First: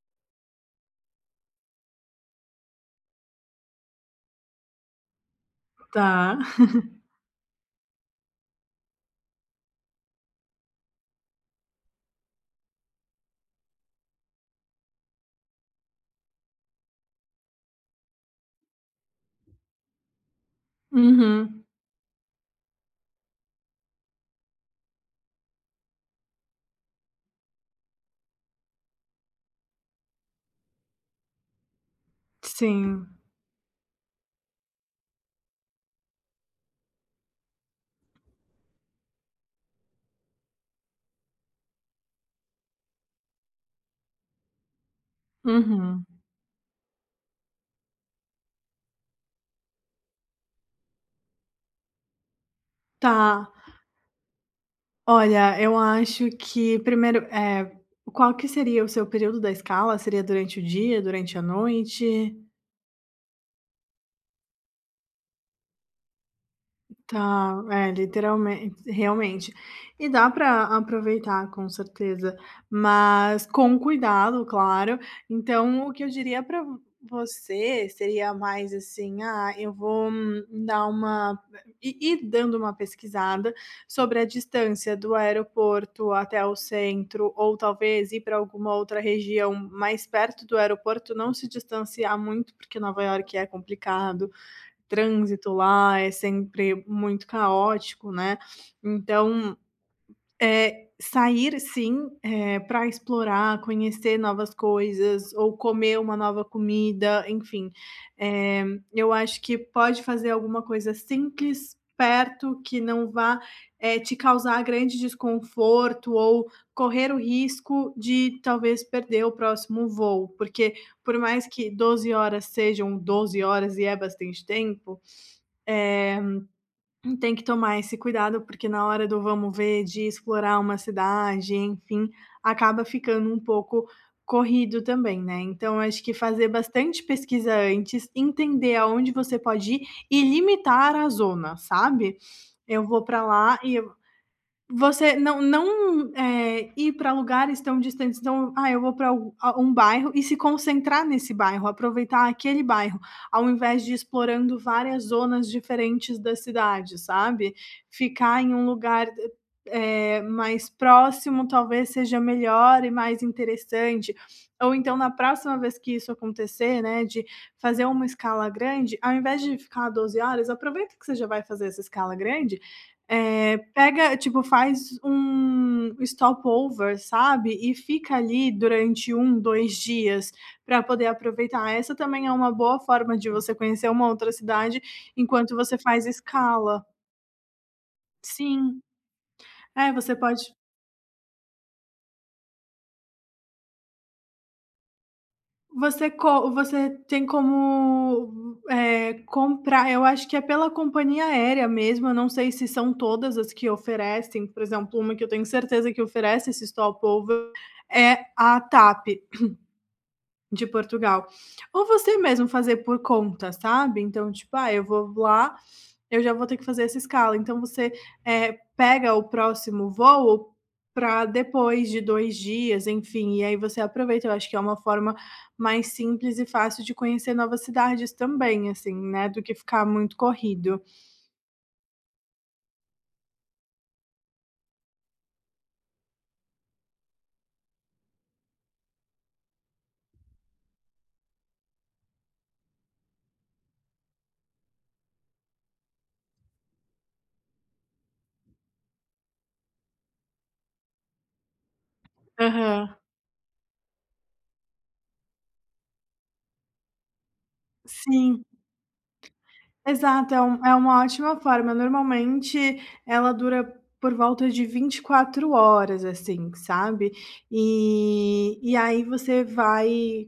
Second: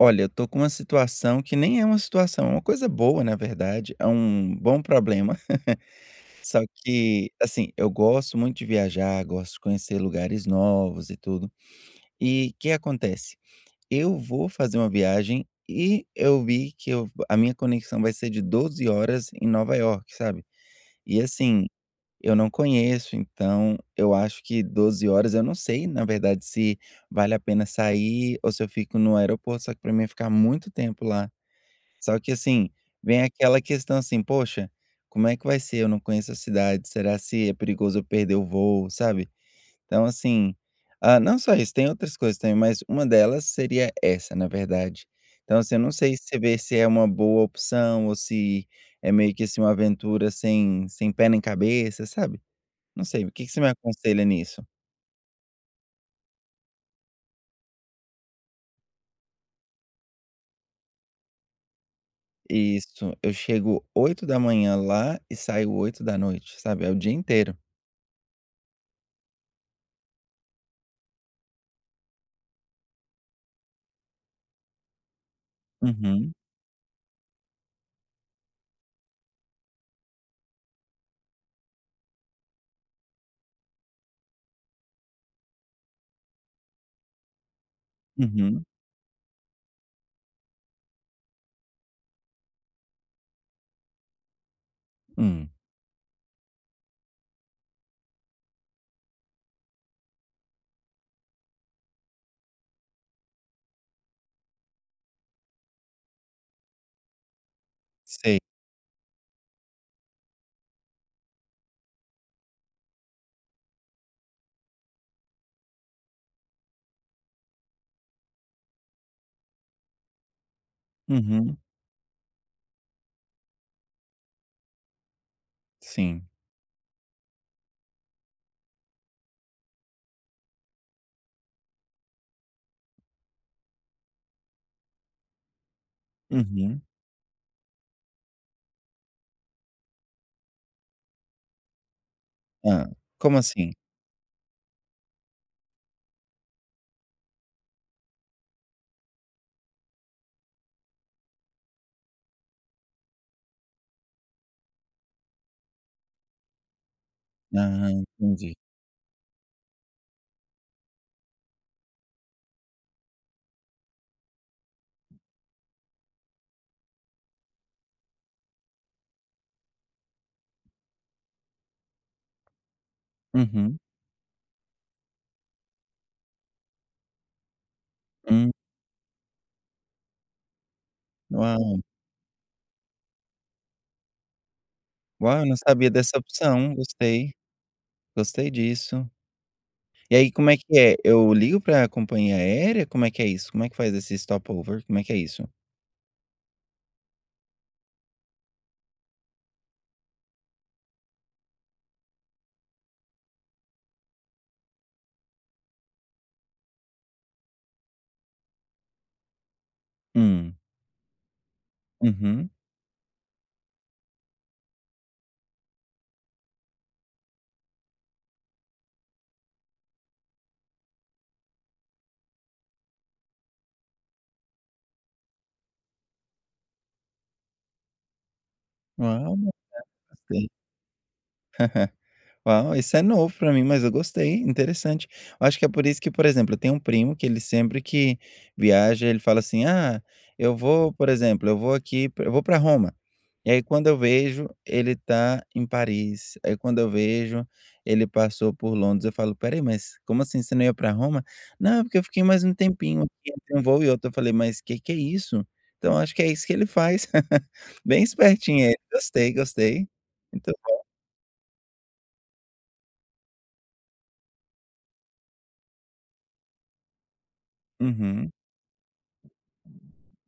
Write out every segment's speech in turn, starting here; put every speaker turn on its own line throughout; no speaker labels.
Olha, eu estou com uma situação que nem é uma situação. É uma coisa boa na verdade, é um bom problema,
Tá.
só que assim, eu gosto muito de viajar, gosto de conhecer lugares novos e tudo. E que acontece? Eu vou fazer uma viagem e eu vi que eu a minha conexão vai ser de 12h horas em Nova Iorque, sabe, e
Uhum.
assim, eu não conheço, então eu acho que 12h, horas eu não sei na verdade se vale a pena sair ou se eu fico no aeroporto. Só que para mim ia ficar muito tempo lá, só que assim,
Sim.
vem aquela questão assim: "Poxa, como é que vai ser? Eu não conheço a cidade, será se é perigoso eu perder o voo", sabe, então assim ah, não só isso, tem outras coisas também, mas uma delas seria essa, na verdade. Então, assim, eu não
Uhum.
sei se você vê se é uma boa opção ou se é meio que assim uma aventura sem sem pé nem cabeça, sabe, não sei. O
Tá
que que você me aconselha nisso?
Olha, eu acho que 1°, eh, qual que seria o seu período da escala? Seria durante o dia, durante a noite?
Isso, eu chego 8h lá e saio 20h, sabe. É o dia inteiro.
Tá, é literalmente realmente, e dá pra aproveitar com certeza, mas com cuidado, claro. Então, o que eu
Uhum.
diria pra você seria mais, assim: "Ah eu vou", hum dar uma ir ir dando uma pesquisada, sobre a distância do aeroporto até o centro ou talvez ir para
Uhum.
alguma outra região mais perto do aeroporto. Não se distanciar muito, porque Nova Iorque é complicado,
Hum.
trânsito lá é sempre muito caótico, né. Então, eh, sair assim, eh, pra explorar, conhecer novas coisas ou comer uma nova comida, enfim.
Sei
Eh, eu acho que pode fazer alguma coisa simples, perto, que não vá, eh, te causar grande desconforto ou correr o risco de talvez perder o próximo voo. Porque, por mais
Uhum.
que 12h horas sejam 12h horas e é bastante tempo, eh,
Sim.
tem que tomar esse cuidado, porque na hora do vamos ver, de explorar uma cidade, enfim, acaba ficando um pouco corrido também, né. Então, acho que fazer
Uhum.
bastante pesquisa antes, entender aonde você pode ir e limitar a zona, sabe, "Eu
Hã,
vou para
como
lá
assim?
e", você não não, eh, ir para lugares tão distantes. Então, "Ah eu vou pra a um bairro", e se concentrar nesse bairro, aproveitar aquele bairro, ao invés de ir explorando várias zonas diferentes da cidade sabe,
Aham,
ficar em
entendi.
um lugar, eh, mais próximo, talvez seja melhor e mais interessante ou então na próxima vez que isso acontecer, né, de fazer uma escala grande, ao invés de ficar 12h horas, aproveita que você já vai fazer essa escala grande, eh,
Uhum.
pega, tipo faz um stop-over, sabe, e fica ali
Hum.
durante 1, 2 dias pra poder aproveitar,
Uau.
essa também é uma boa forma de você conhecer uma outra cidade,
Uau, eu
enquanto
não
você
sabia
faz
dessa opção,
escala.
gostei, gostei
Sim.
disso.
É,
E
você
aí
pode
como é que é? Eu ligo pra companhia aérea? Como é que é isso, como é que faz esse stop-over, como é que é isso?
Você co você tem como, eh, comprar eu acho que é pela companhia aérea mesmo, eu não sei se são todas as que oferecem, por exemplo, uma que eu tenho certeza que oferece esse stop-over é a TAP,
Hum.
de Portugal. Ou você mesmo
Uhum.
fazer por conta, sabe. Então tipo: "Ah eu vou voar, eu já vou ter que fazer essa escala", então você, eh, pega o próximo voo pra depois de 2 dias, enfim. E aí você aproveita eu acho que é uma forma mais simples e fácil de conhecer novas cidades também assim, né,
Uau,
do
é,
que ficar muito
gostei.
corrido.
Uau, isso é novo pra mim, mas eu gostei. Interessante. Eu acho que é por isso que por exemplo, eu tenho um primo que ele sempre que viaja, ele fala assim: "Ah, eu vou, por exemplo, eu vou aqui eu vou para Roma", e aí quando eu vejo ele tá em Paris, aí quando eu vejo ele passou por Londres eu falo: "Espera aí, mas, como assim, você não ia para Roma? 'Não, porque eu fiquei mais um
Aham.
tempinho aqui entre um voo e outro'", aí eu falei: "Mas que que é isso?". Então eu acho que é isso que ele faz, bem
Sim.
espertinho ele, gostei, gostei,
Exato, é
muito
um é
bom.
uma ótima forma normalmente ela dura por volta de 24h horas assim, sabe,
Uhum.
e e aí você vai,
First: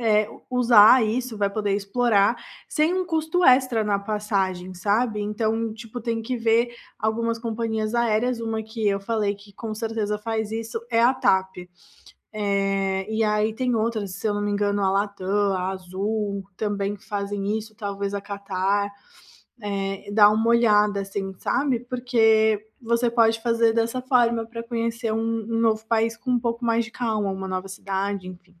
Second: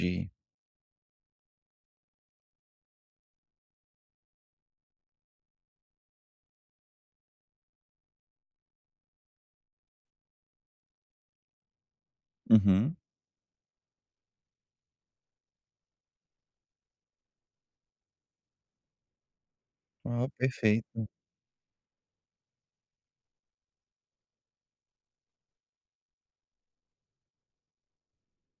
eh, usar isso, vai poder explorar sem um custo extra na passagem, sabe. Então, tipo, tem que ver algumas companhias aéreas, uma que eu falei que com certeza faz isso é a TAP,
Uhum.
eh, e aí tem outras se eu não me engano a Latam, a Azul, também fazem isso. Talvez a Qatar, eh,
Ah,
dá uma olhada
perfeito.
assim, sabe, porque você pode fazer dessa forma pra conhecer um um novo país com um pouco mais de calma, uma nova cidade, enfim.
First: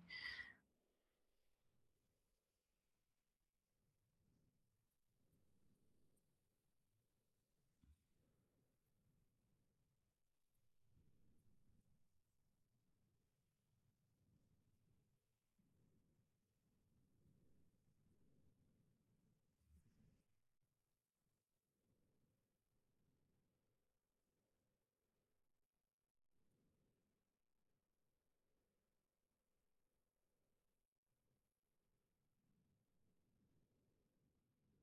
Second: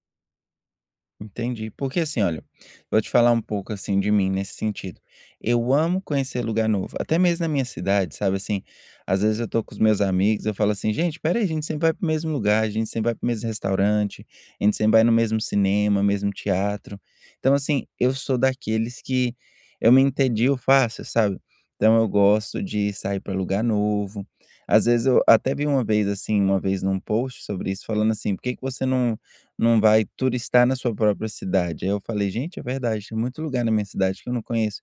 Entendi. Porque assim olha, vou te falar um pouco assim de mim, nesse sentido. Eu amo conhecer lugar novo, até mesmo na minha cidade, sabe, assim, às vezes eu estou com os meus amigos, eu falo assim: "Gente, espera aí a gente sempre vai para o mesmo lugar, a gente sempre vai para o mesmo restaurante, a gente sempre vai no mesmo cinema, mesmo teatro.". Então assim, eu sou daqueles que eu me entedio fácil, sabe. Então eu gosto de sair para lugar novo, às vezes eu até vi uma vez assim, uma vez em um post sobre isso falando assim: "Por que que você não não vai turistar na sua própria cidade?". Aí eu falei: "Gente, é verdade, tem muito lugar na minha cidade que eu não conheço.".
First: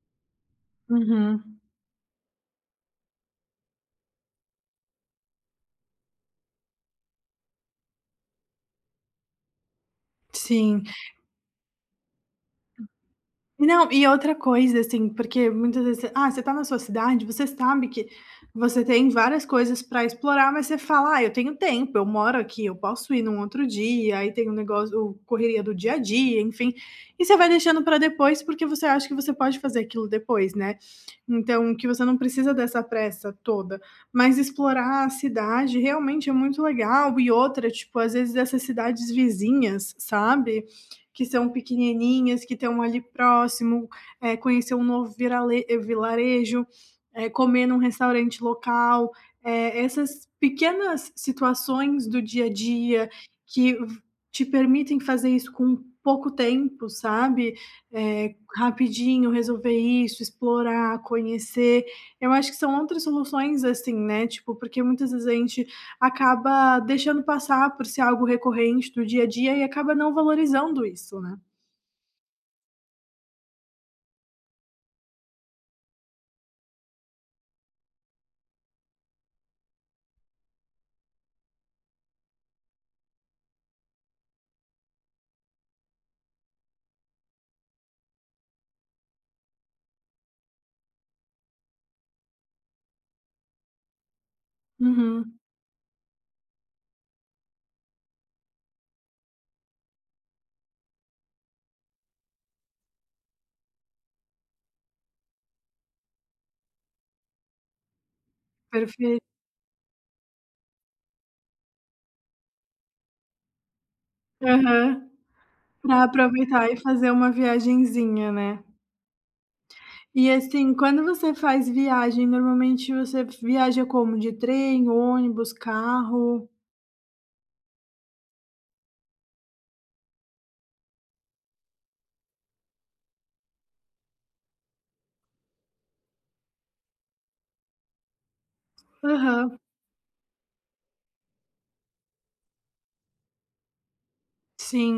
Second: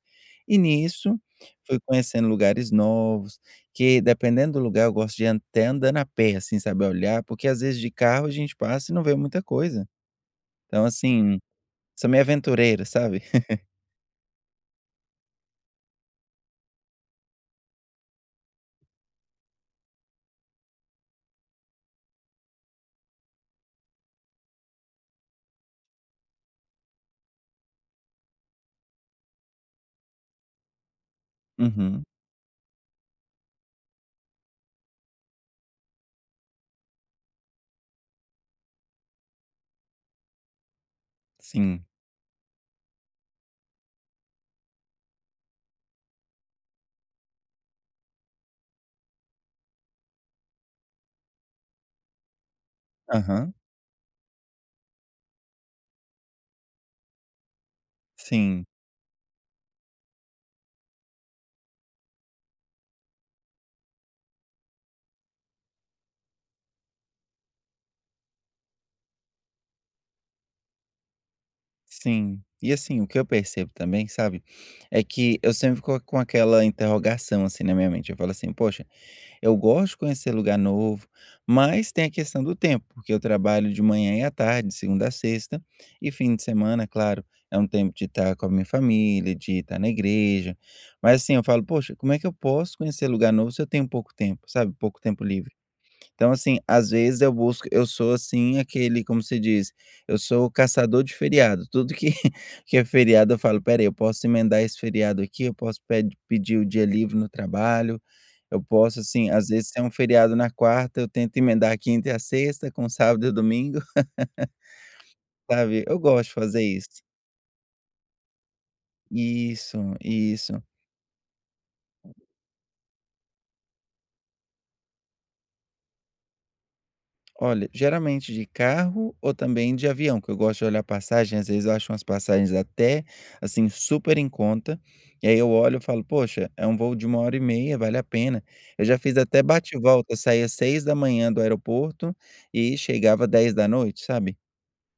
E nisso,
Uhum.
fui conhecendo lugares novos que, dependendo do lugar, eu gosto de ir até andando a pé assim, sabe, olhar, porque às vezes de carro a gente passa e não vê muita coisa.
Sim.
Então assim, sou meio aventureiro, sabe?
Não, e outra coisa assim. Porque muitas vezes você, ah, você tá na sua cidade, você sabe que você tem várias coisas pra explorar, mas você fala: "Ah, eu tenho tempo, eu moro aqui, eu posso ir num outro dia", aí tem o negócio o correria do dia a dia, enfim. E você vai deixando pra depois, porque você acha que você pode fazer aquilo depois, né. Então, que
Uhum.
você não precisa dessa pressa toda, mas explorar a cidade realmente é muito legal e outra, tipo, às vezes essas cidades vizinhas, sabe, que são
Sim.
pequenininhas, que estão ali próximo, eh, conhecer um novo virale vilarejo, eh, comer num restaurante local, eh, essas pequenas situações do dia a dia
Aham.
que v te permitem fazer isso com pouco tempo, sabe. Eh,
Sim.
rapidinho resolver isso, explorar, conhecer, eu acho que são outras soluções assim, né, tipo porque muitas vezes a gente acaba deixando passar por ser algo recorrente do dia a dia e acaba não valorizando isso, né.
Sim, e, assim, o que eu percebo também, sabe, é que eu sempre fico com aquela interrogação, assim, na minha mente, eu falo assim: "Poxa, eu gosto de conhecer lugar novo", mas tem a questão do tempo, porque eu trabalho de manhã e à tarde, de segunda à sexta, e fim de semana, é claro, é um tempo de estar com a minha família, de estar na igreja, mas, assim, eu falo: "Poxa, como é que eu posso conhecer lugar novo se eu tenho pouco tempo?", sabe, pouco tempo
Uhum.
livre. Então, assim, às vezes, eu busco eu sou, assim, aquele, como se diz? Eu sou caçador de feriado, tudo que que é feriado eu falo: "Espera aí, posso emendar esse feriado aqui, eu posso ped pedir o dia livre no trabalho, eu posso",
Perfei
assim, às vezes, tem um feriado na quarta, eu tento emendar quinta e a sexta, com sábado e domingo,
Aham,
sabe, eu
para
gosto de fazer
aproveitar e
isso.
fazer uma viagenzinha, né.
Isso,
E,
isso.
assim, quando você faz viagem normalmente você viaja como? De trem, ônibus, carro?
Olha, geralmente, de carro ou também de avião, que eu gosto de olhar passagem, às vezes, eu acho umas passagens até, assim, super em conta, e, aí, eu olho e falo: "Poxa, é um voo de 1 hora e meia, vale a pena.". Eu já fiz até
Aham.
bate e volta, saía as 6 da manhã do aeroporto, e chegava 10 da noite, sabe,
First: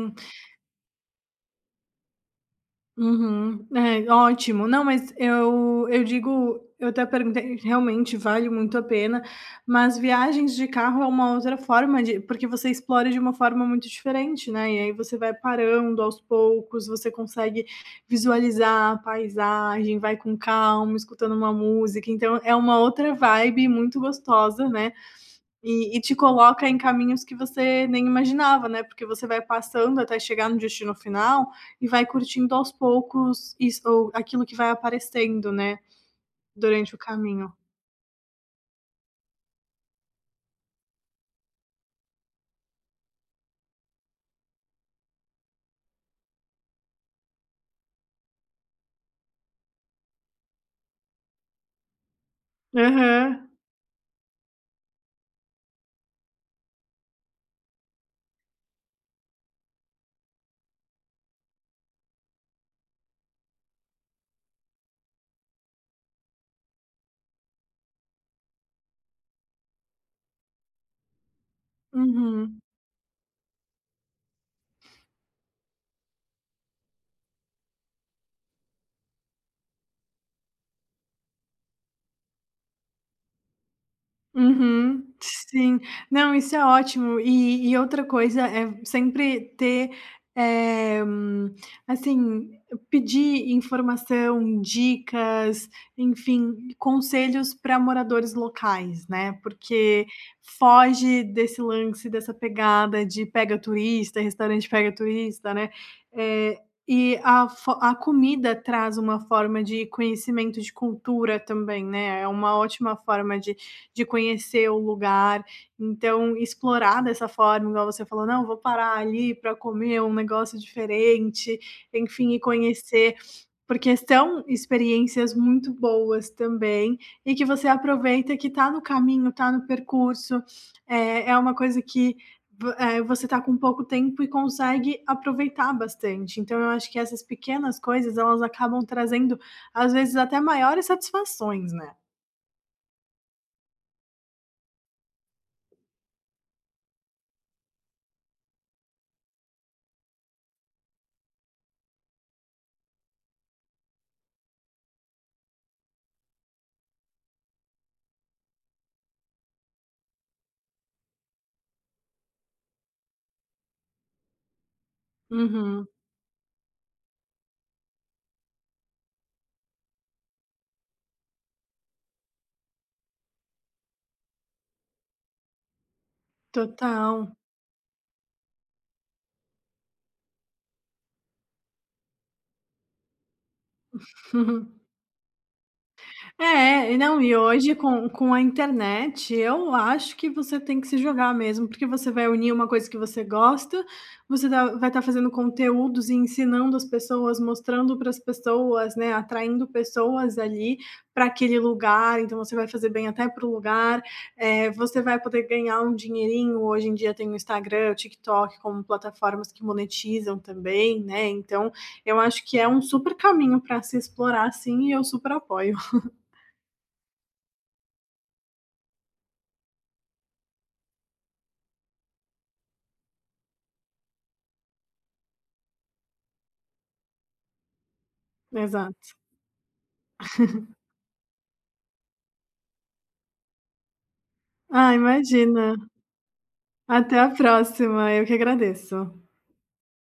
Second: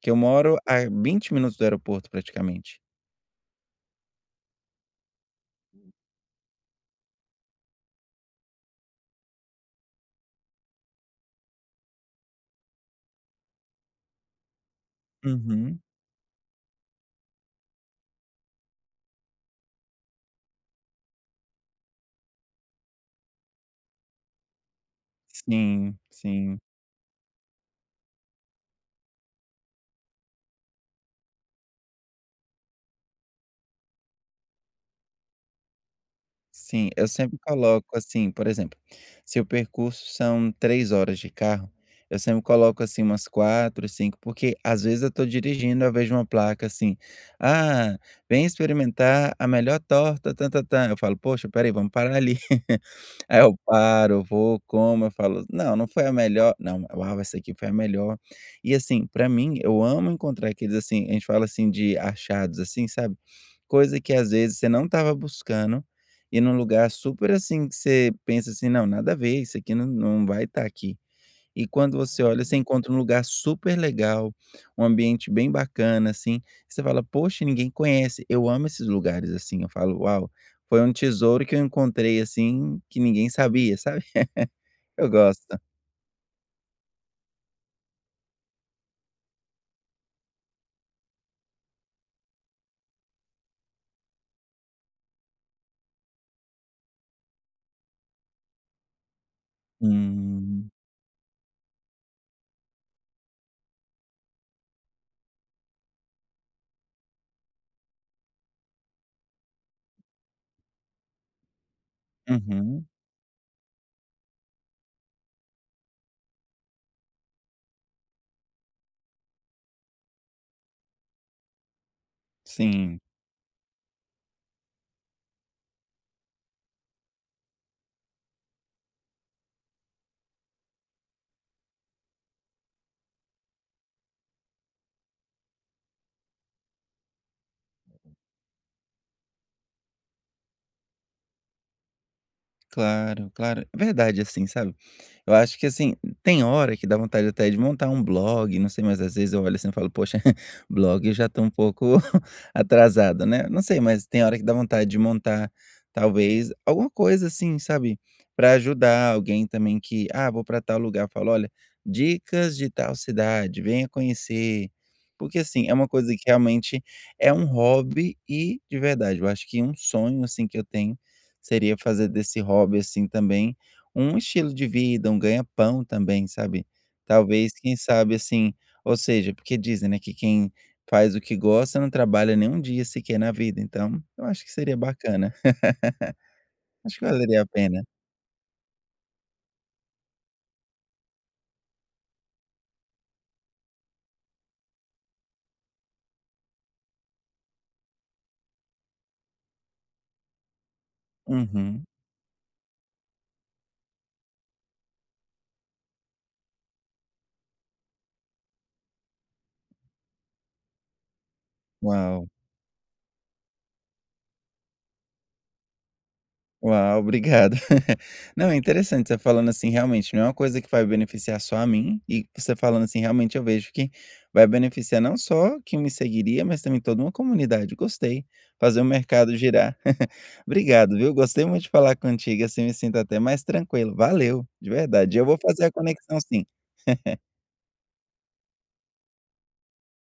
que eu moro a 20 minutos do aeroporto praticamente.
Uhum. É, ótimo, não mas eu eu digo eu até perguntei que realmente, vale muito a pena, mas viagens de carro é uma outra forma de porque você explora de uma forma muito diferente, né, e, aí, você vai
Uhum.
parando aos poucos, você consegue visualizar a paisagem, vai com calma, escutando uma música, então é uma outra vibe muito gostosa, né, e
Sim,
e te
sim.
coloca em caminhos que você nem imaginava, né, porque você vai passando até chegar no destino final e vai curtindo aos poucos isso ou aquilo que vai aparecendo, né,
Sim,
durante o
eu sempre
caminho.
coloco assim, por exemplo, se o percurso são 3 horas de carro, eu sempre coloco, assim, umas 4, 5 porque, às vezes, eu estou dirigindo ao vejo uma placa assim: "Ah, vem experimentar a melhor torta tam tam tam", eu falo: "Poxa, espera aí, vamos parar ali," aí,
Aham.
eu paro, vou, como, eu falo: "Não, não foi a melhor, não, uau, essa aqui foi a melhor.". E, assim, para mim, eu amo encontrar aqueles, assim, a gente fala, assim, de achados, assim, sabe, coisa que, às vezes, você não estava buscando e num lugar super, assim, que você pensa assim: "Não, nada a ver, isso aqui não não vai estar aqui", e quando você olha, você
Uhum.
encontra um lugar super legal, um ambiente bem bacana assim, você fala: "Poxa, ninguém conhece," eu amo esses lugares assim, falo: "Uau, foi um tesouro que eu encontrei, assim, que ninguém sabia", sabe.
Uhum,
Eu gosto.
sim, não, isso é ótimo e e outra coisa é sempre ter eh, assim, pedir informação, dicas, enfim, conselhos para moradores locais, né, porque
Hum.
foge desse lance, dessa pegada de pega turista, restaurante pega turista, né, eh, e a fo a comida traz uma forma de conhecimento de cultura também, né, é uma
Uhum.
ótima forma de de conhecer o lugar, então explorar dessa forma, igual você falou: "Não vou parar ali para comer um negócio diferente, enfim, e
Sim.
conhecer", porque são experiências muito boas também, e que você aproveita que está no caminho, está no percurso, eh, é uma coisa que você, eh, está com pouco tempo e consegue aproveitar bastante, então eu acho que essas pequenas coisas elas acabam trazendo, às vezes, até maiores satisfações, né.
Claro, claro, é verdade assim, sabe. Eu acho que assim, tem hora que dá vontade até de montar um blog, não sei, mas às vezes eu olho assim eu falo: "Poxa, blog, eu já estou um pouco atrasado, né", não sei, mas tem hora que dá vontade de montar talvez alguma coisa assim, sabe. Pra ajudar alguém também que, "Ah vou para tal lugar", falo: "Olha, dicas de tal cidade, venha conhecer.". Porque assim, é
Uhum.
uma coisa que realmente é um hobby e de verdade, eu acho que um sonho assim que eu tenho, seria fazer desse hobby assim também, um estilo de vida, um ganha-pão também, sabe.
Total.
Talvez, quem sabe assim, ou seja, porque dizem, né, que quem faz o que gosta não trabalha nem um dia sequer na vida. Então, eu acho que acho que seria bacana. Eu
É e
acho que
não e
valeria a
hoje
pena.
com com a internet eu acho que você tem que se jogar mesmo. Porque você vai unir uma coisa que você gosta, você tá vai tá fazendo conteúdos e ensinando as pessoas, mostrando pra as pessoas, né, atraindo pessoas ali pra aquele
Uhum.
lugar. Então você vai fazer bem até para o lugar, eh, você vai poder ganhar um dinheirinho, hoje em dia tem o Instagram, Tik Tok como plataformas que monetizam também, né, então eu
Uau.
acho que é um super caminho para se explorar sim e eu super apoio.
Uau, obrigado. Não, é interessante você falando assim realmente, não é uma coisa que vai beneficiar só a mim e você falando assim realmente eu vejo que vai beneficiar não só quem me seguiria, mas também toda uma comunidade, gostei, fazer o
Exato.
mercado girar. Obrigado viu, gostei muito de falar contigo assim, me sinto até mais tranquilo, valeu, de
Ah,
verdade. E eu vou fazer a
imagina.
conexão sim.
Até a próxima, eu que agradeço.